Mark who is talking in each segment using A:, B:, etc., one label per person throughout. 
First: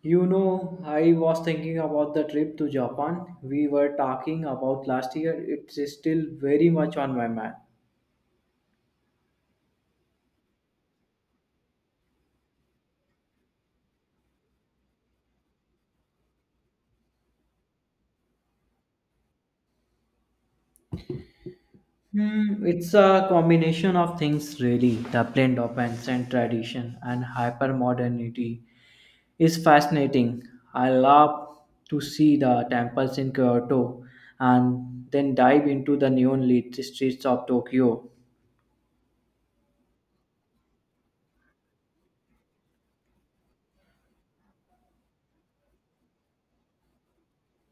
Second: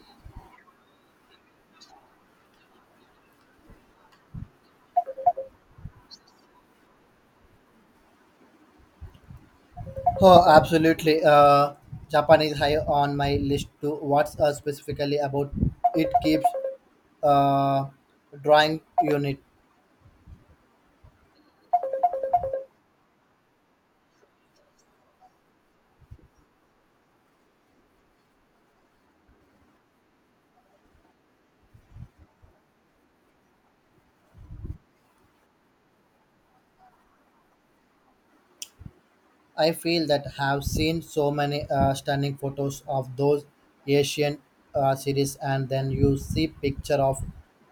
A: You know, I was thinking about the trip to Japan we were talking about last year. It's still very much on my mind.
B: Oh, absolutely. Japan is high on my list too. What's specifically about it keeps uh, drawing unit?
A: Hmm, it's a combination of things, really. The blend of ancient tradition and hyper modernity is fascinating. I love to see the temples in Kyoto and then dive into the neon lit streets of Tokyo.
B: I feel that have seen so many stunning photos of those Asian cities, and then you see picture of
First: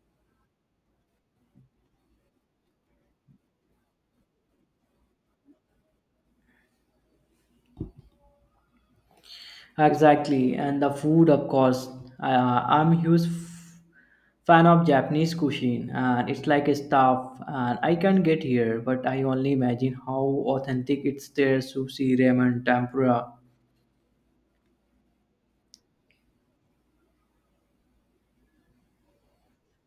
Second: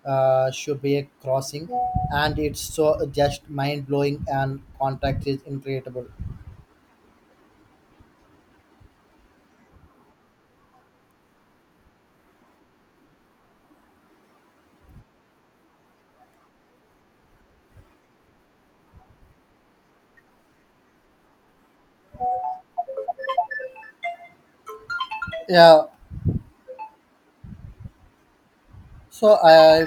B: Shibuya crossing, and it's so just mind blowing, and contract is incredible.
A: Exactly, and the food, of course. I'm a huge fan of Japanese cuisine, and it's like a stuff. And I can get here, but I only imagine how authentic it's there. Sushi, ramen, tempura.
B: Yeah. So I. Uh,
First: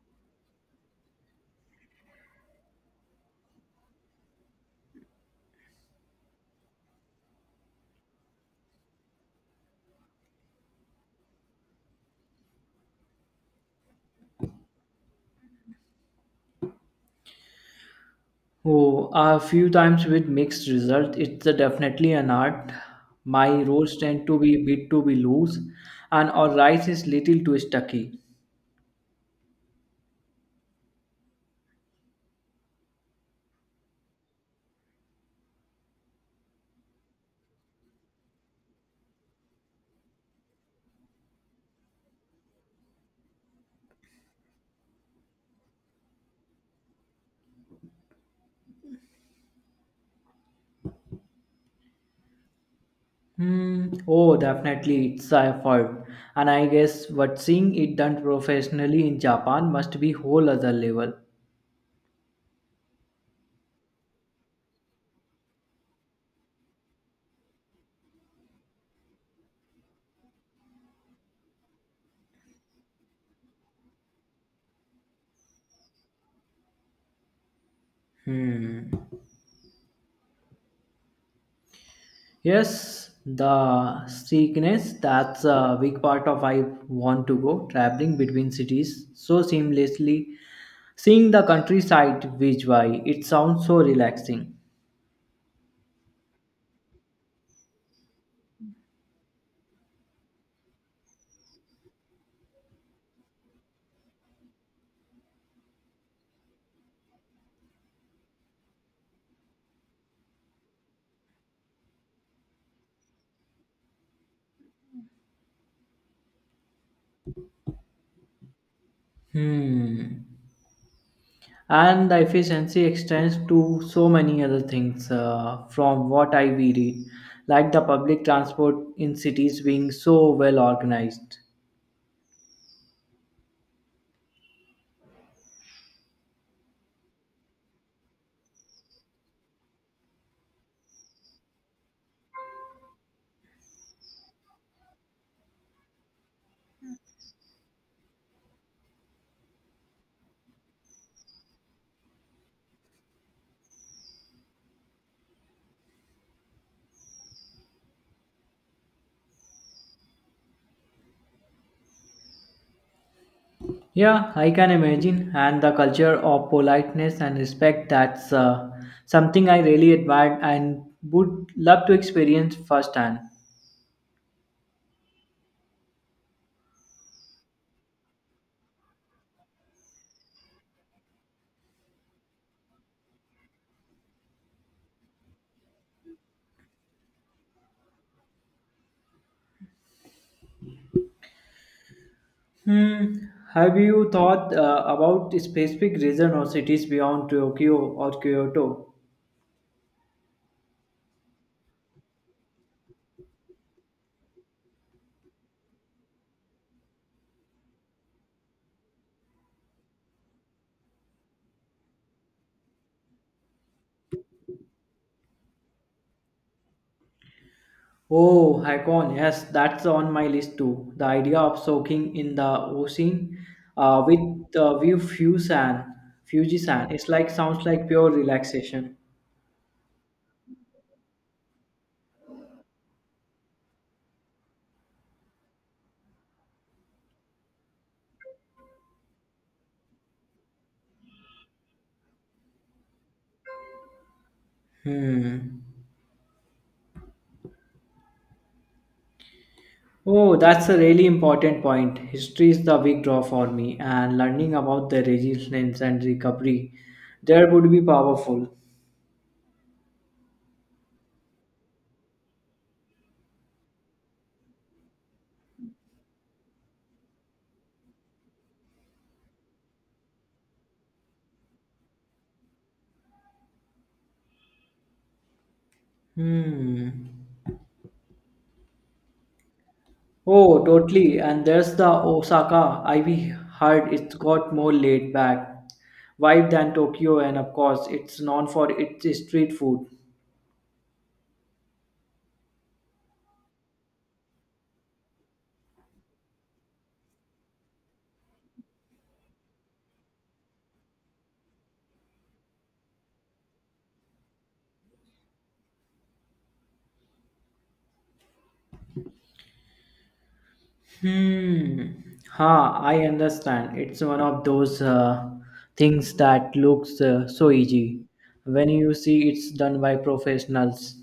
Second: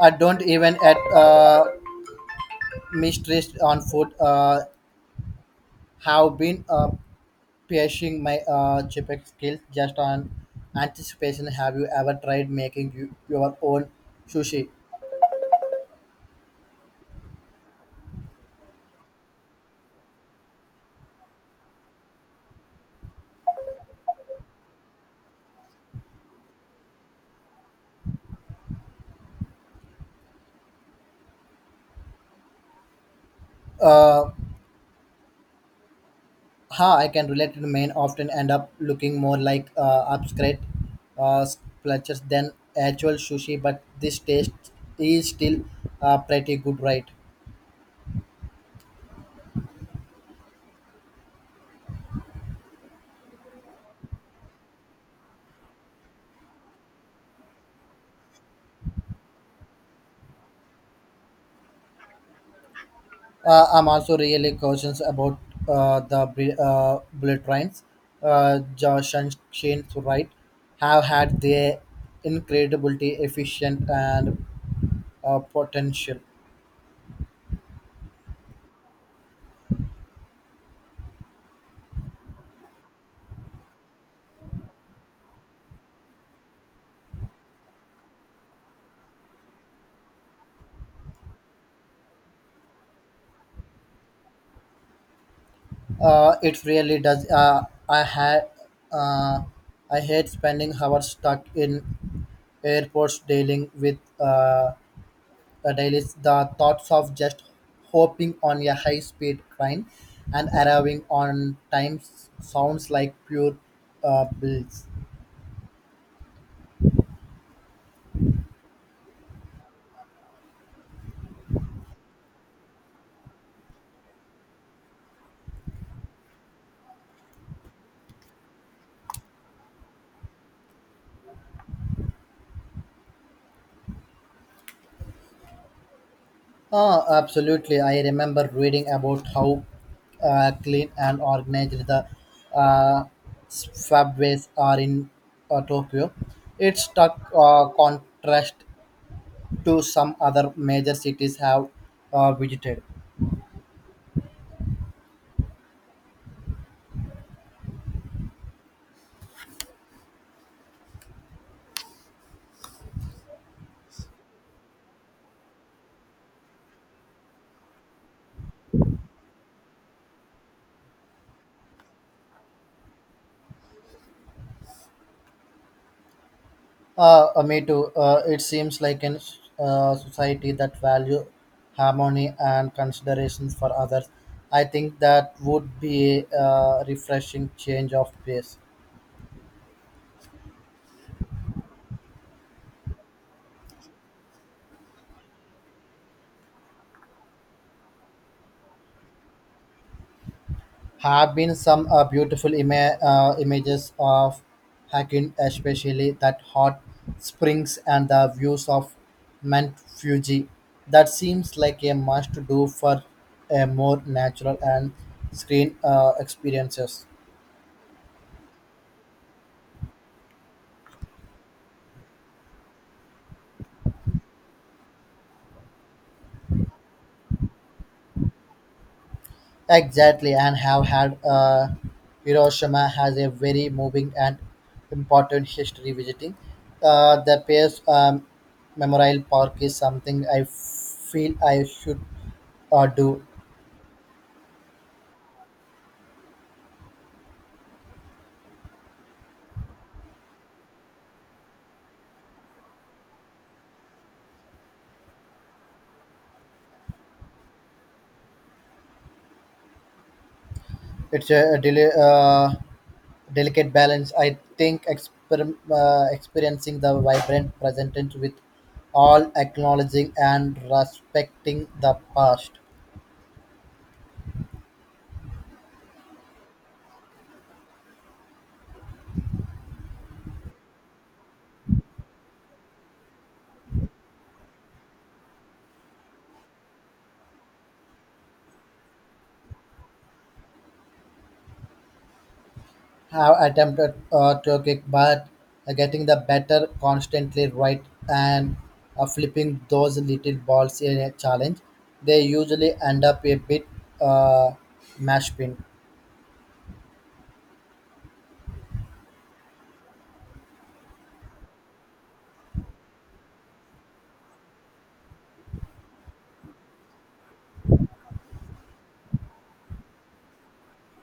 B: I don't even at mistress on food have been piercing my chipek skills just on anticipation. Have you ever tried making you, your own sushi?
A: Oh, a few times with mixed result. It's a definitely an art. My rolls tend to be a bit to be loose, and our rice is little too stucky.
B: Uh, how I can relate to the main often end up looking more like upscrate sculptures than actual sushi, but this taste is still pretty good, right?
A: Hmm. Oh, definitely, it's a effort, and I guess what seeing it done professionally in Japan must be whole other level.
B: I'm also really cautious about bullet trains. Josh and Shane Wright have had their incredibly efficient and potential.
A: Hmm. Yes, the sickness that's a big part of I want to go traveling between cities so seamlessly, seeing the countryside which way it sounds so relaxing.
B: It really does. I had. Uh, I hate spending hours stuck in airports dealing with delays the thoughts of just hopping on a high speed train and arriving on time sounds like pure bliss.
A: Hmm. And the efficiency extends to so many other things, from what I we read, like the public transport in cities being so well organized.
B: Ah, absolutely. I remember reading about how clean and organized the uh, subways are in Tokyo. It's stark contrast to some other major cities have visited.
A: Yeah, I can imagine. And the culture of politeness and respect, that's something I really admired and would love to experience firsthand.
B: Me too. It seems like in society that value harmony and consideration for others. I think that would be a refreshing change of pace.
A: Hmm. Have you thought about specific regions or cities beyond Tokyo or Kyoto?
B: Have been some beautiful images of hiking, especially that hot springs and the views of Mount Fuji. That seems like a must do for a more natural and screen experiences.
A: Oh, Haikon, yes, that's on my list too. The idea of soaking in the ocean with the view Fuji sand, it's like sounds like pure relaxation.
B: Exactly, and have had Hiroshima has a very moving and important history visiting. The Pierce Memorial Park is something I feel I should do.
A: Hmm. Oh, that's a really important point. History is the big draw for me, and learning about the resilience and recovery there would be powerful.
B: It's a, delicate balance. I think experiencing the vibrant present with all acknowledging and respecting the past.
A: Hmm. Oh, totally. And there's the Osaka I Ivy Heard. It's got more laid back vibe than Tokyo, and of course, it's known for its street food.
B: Have attempted to kick, but getting the better constantly right and flipping those little balls in a challenge, they usually end up a bit uh, mashed pin.
A: Hmm. Ha, I understand. It's one of those things that looks so easy when you see it's done by professionals.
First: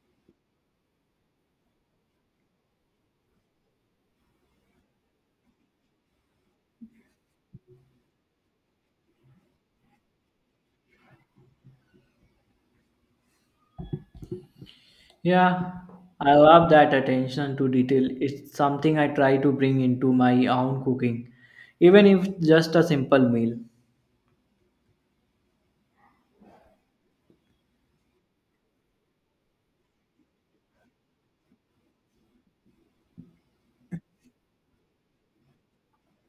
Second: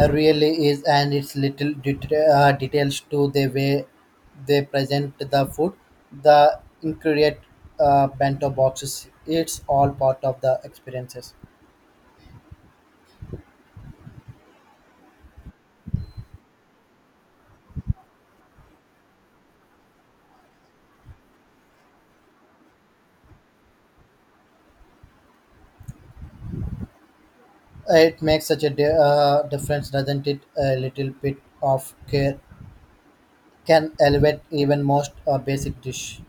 B: Really is, and it's little details to the way they present the food, the ingredient bento boxes. It's all part of the experiences.
A: Yeah, I love that attention to detail. It's something I try to bring into my own cooking, even if just a simple meal.
B: It makes such a difference, doesn't it? A little bit of care can elevate even most basic dish.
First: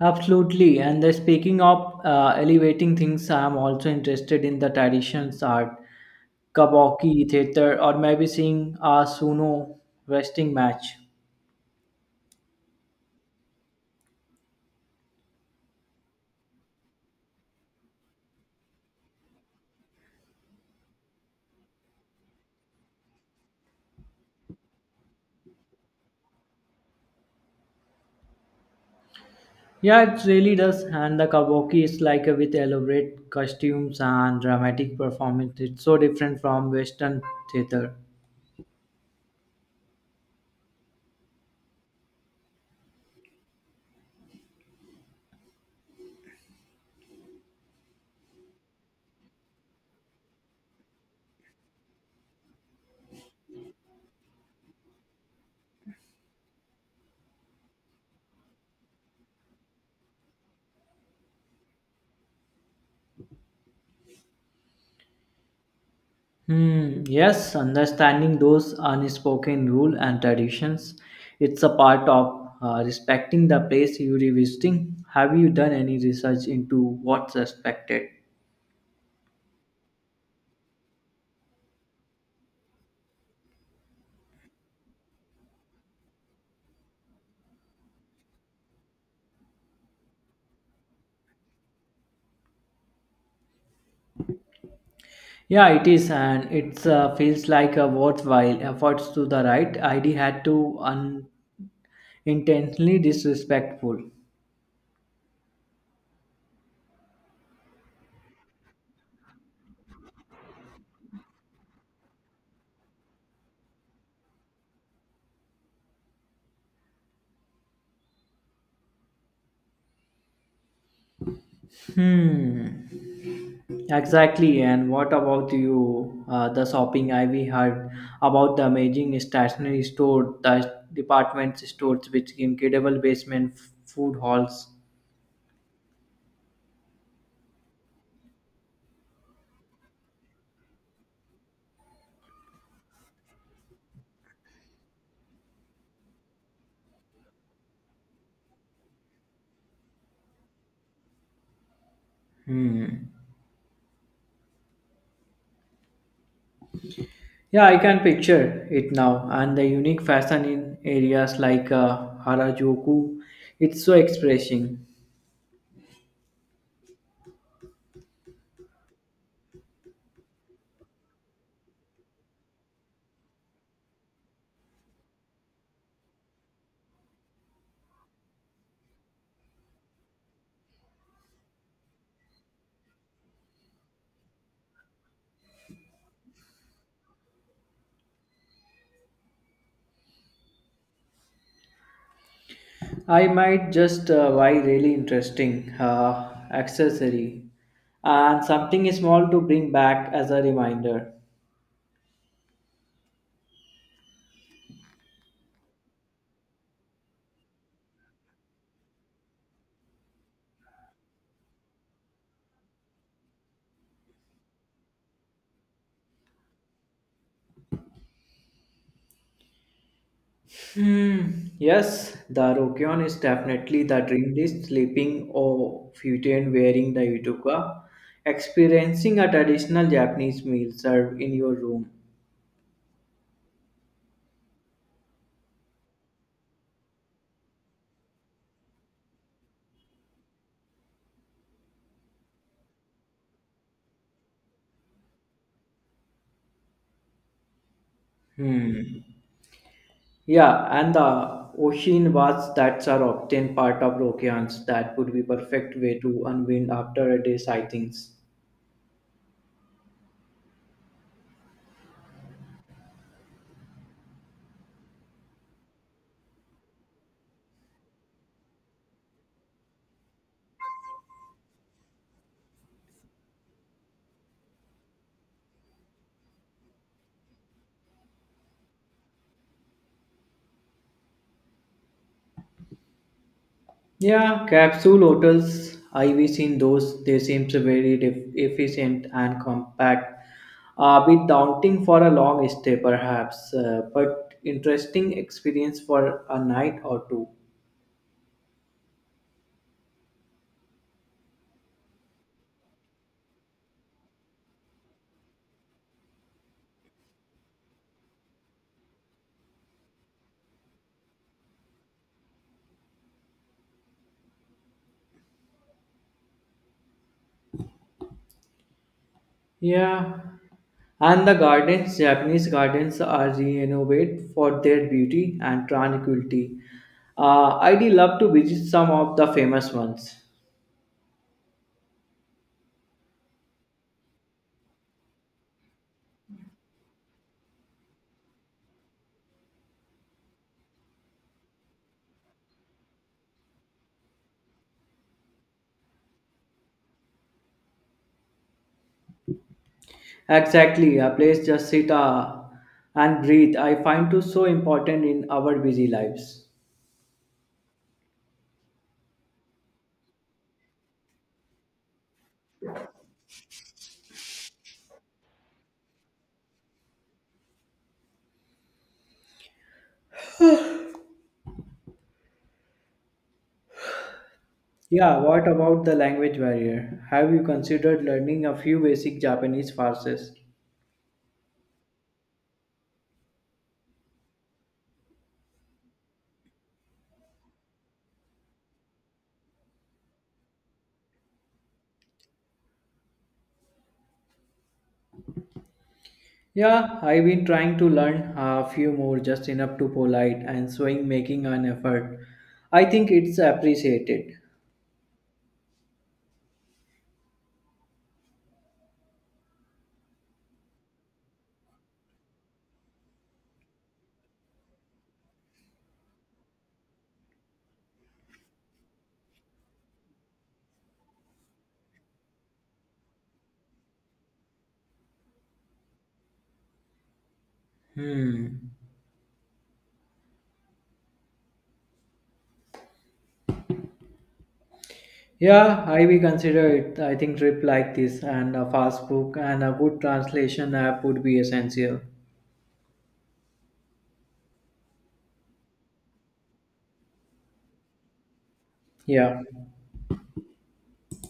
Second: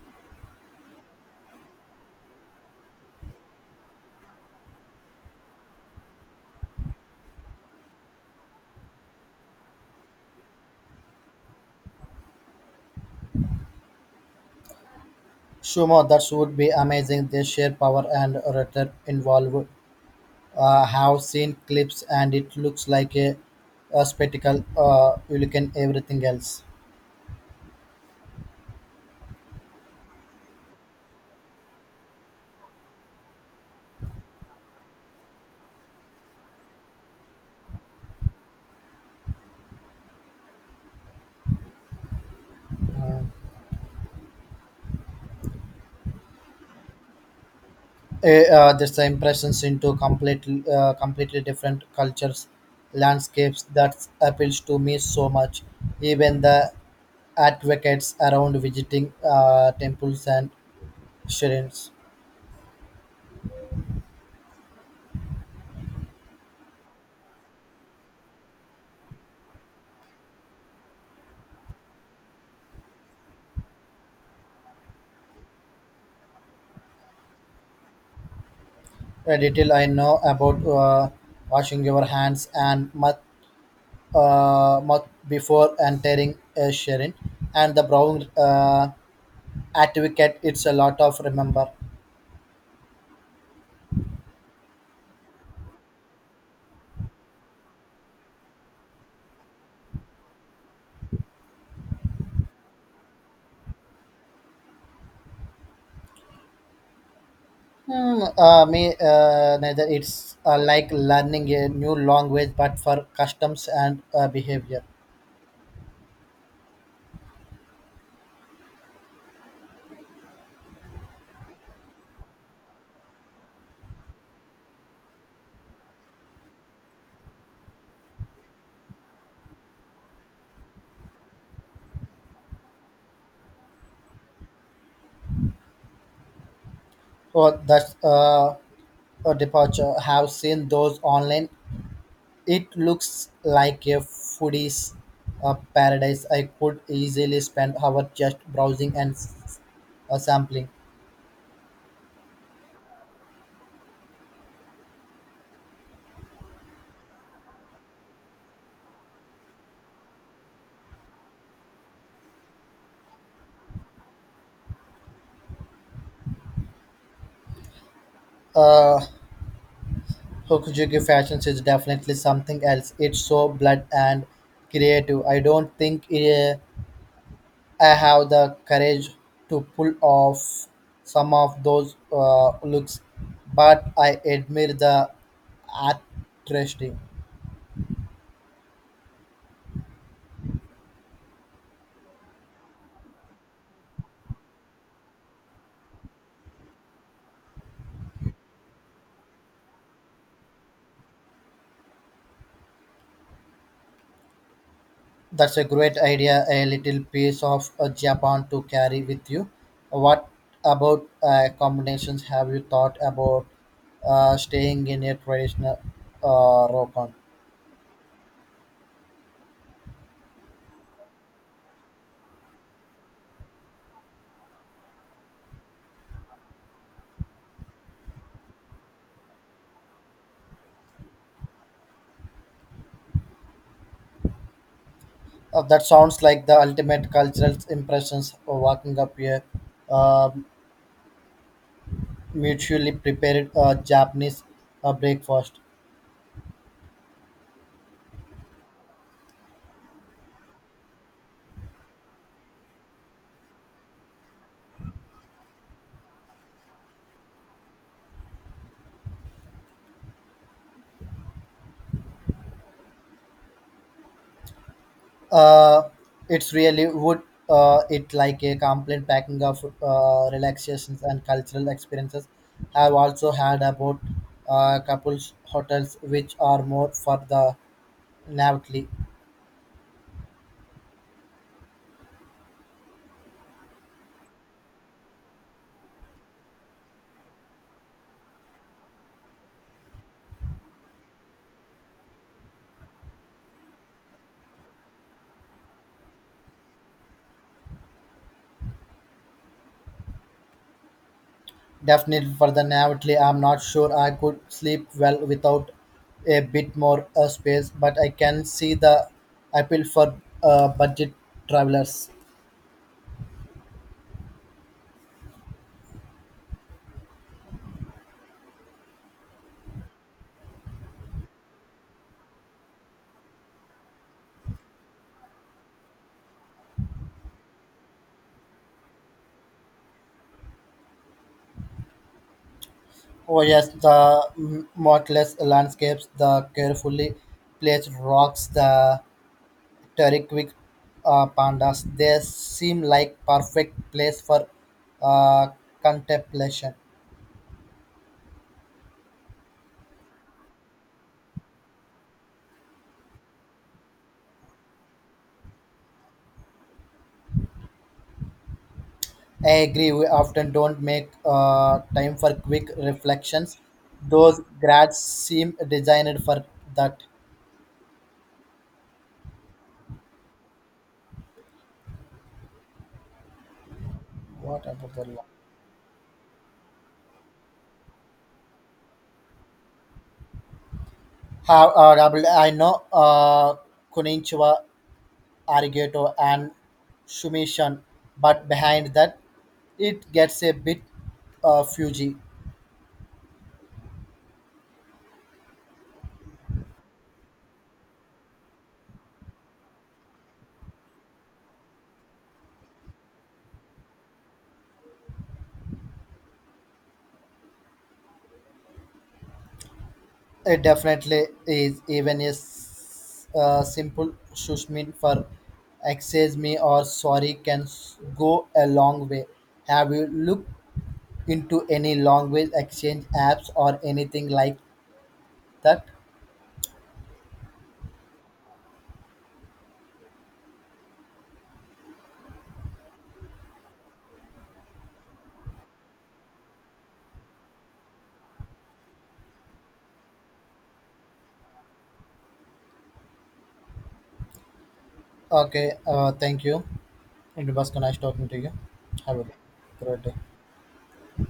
A: Absolutely. And the speaking of elevating things, I am also interested in the traditions art, kabuki theater, or maybe seeing a sumo wrestling match.
B: Sumo, that would be amazing. They share power and rhetoric involved. Have seen clips and it looks like a spectacle. You look at everything else.
A: Yeah, it really does. And the kabuki is like a with elaborate costumes and dramatic performance. It's so different from Western theater.
B: Uh, there's the impressions into completely different cultures, landscapes that appeals to me so much. Even the advocates around visiting temples and shrines.
A: Hmm, yes, understanding those unspoken rules and traditions, it's a part of respecting the place you're revisiting. Have you done any research into what's respected?
B: Detail I know about washing your hands and mouth, mouth before entering a sharing and the brown advocate it's a lot of remember.
A: Yeah, it is, and it feels like a worthwhile efforts to the right. ID had to unintentionally disrespectful.
B: Me neither it's like learning a new language but for customs and behavior.
A: Hmm. Exactly, and what about you? The shopping I we heard about, the amazing stationery store, the department stores with incredible basement food halls.
B: So that's a departure have seen those online. It looks like a foodie's paradise. I could easily spend hours just browsing and sampling.
A: Hmm. Yeah, I can picture it now, and the unique fashion in areas like Harajuku, it's so expressing.
B: Uh, Hokujuku fashions is definitely something else. It's so blood and creative. I don't think I have the courage to pull off some of those looks, but I admire the artistry.
A: I might just buy really interesting accessory and something small to bring back as a reminder.
B: That's a great idea, a little piece of Japan to carry with you. What about combinations have you thought about staying in a traditional rokon?
A: Hmm. Yes, the Rokyon is definitely the dream list, sleeping or futon wearing the yudoka, experiencing a traditional Japanese meal served in your room.
B: That sounds like the ultimate cultural impressions of walking up a uh, mutually prepared Japanese breakfast.
A: Hmm. Yeah, and the ocean baths that are often part of Rokyans, that would be perfect way to unwind after a day's sightings.
B: Uh, it's really would it like a complete packing of relaxations and cultural experiences. I've also had about couples hotels which are more for the naively.
A: Yeah, capsule hotels. I've seen those. They seem so very efficient and compact. A bit daunting for a long stay, perhaps, but interesting experience for a night or two.
B: Definitely for the naively, I'm not sure I could sleep well without a bit more space, but I can see the appeal for budget travelers.
A: Yeah, and the gardens, Japanese gardens, are renowned for their beauty and tranquility. I'd love to visit some of the famous ones.
B: Oh yes, the motless landscapes, the carefully placed rocks, the terrific pandas. They seem like perfect place for uh, contemplation.
A: Exactly, a place just sit and breathe. I find too so important in our busy lives.
B: I agree. We often don't make time for quick reflections. Those grads seem designed for that. What about the
A: Yeah,
B: law?
A: what about the language barrier? Have you considered learning a few basic Japanese phrases?
B: How I know Kunichiwa, Arigato, and Sumishan, but behind that, it gets a bit fuzzy.
A: Yeah, I've been trying to learn a few more just enough to polite and showing making an effort. I think it's appreciated.
B: It definitely is even a simple shush me for excuse me or sorry can go a long way. Have you looked into any language exchange apps or anything like that?
A: Hmm. Yeah, I will consider it. I think trip like this and a fast book and a good translation app would be essential.
B: Okay, thank you. It was nice talking to you. Have a
A: Yeah.
B: great day.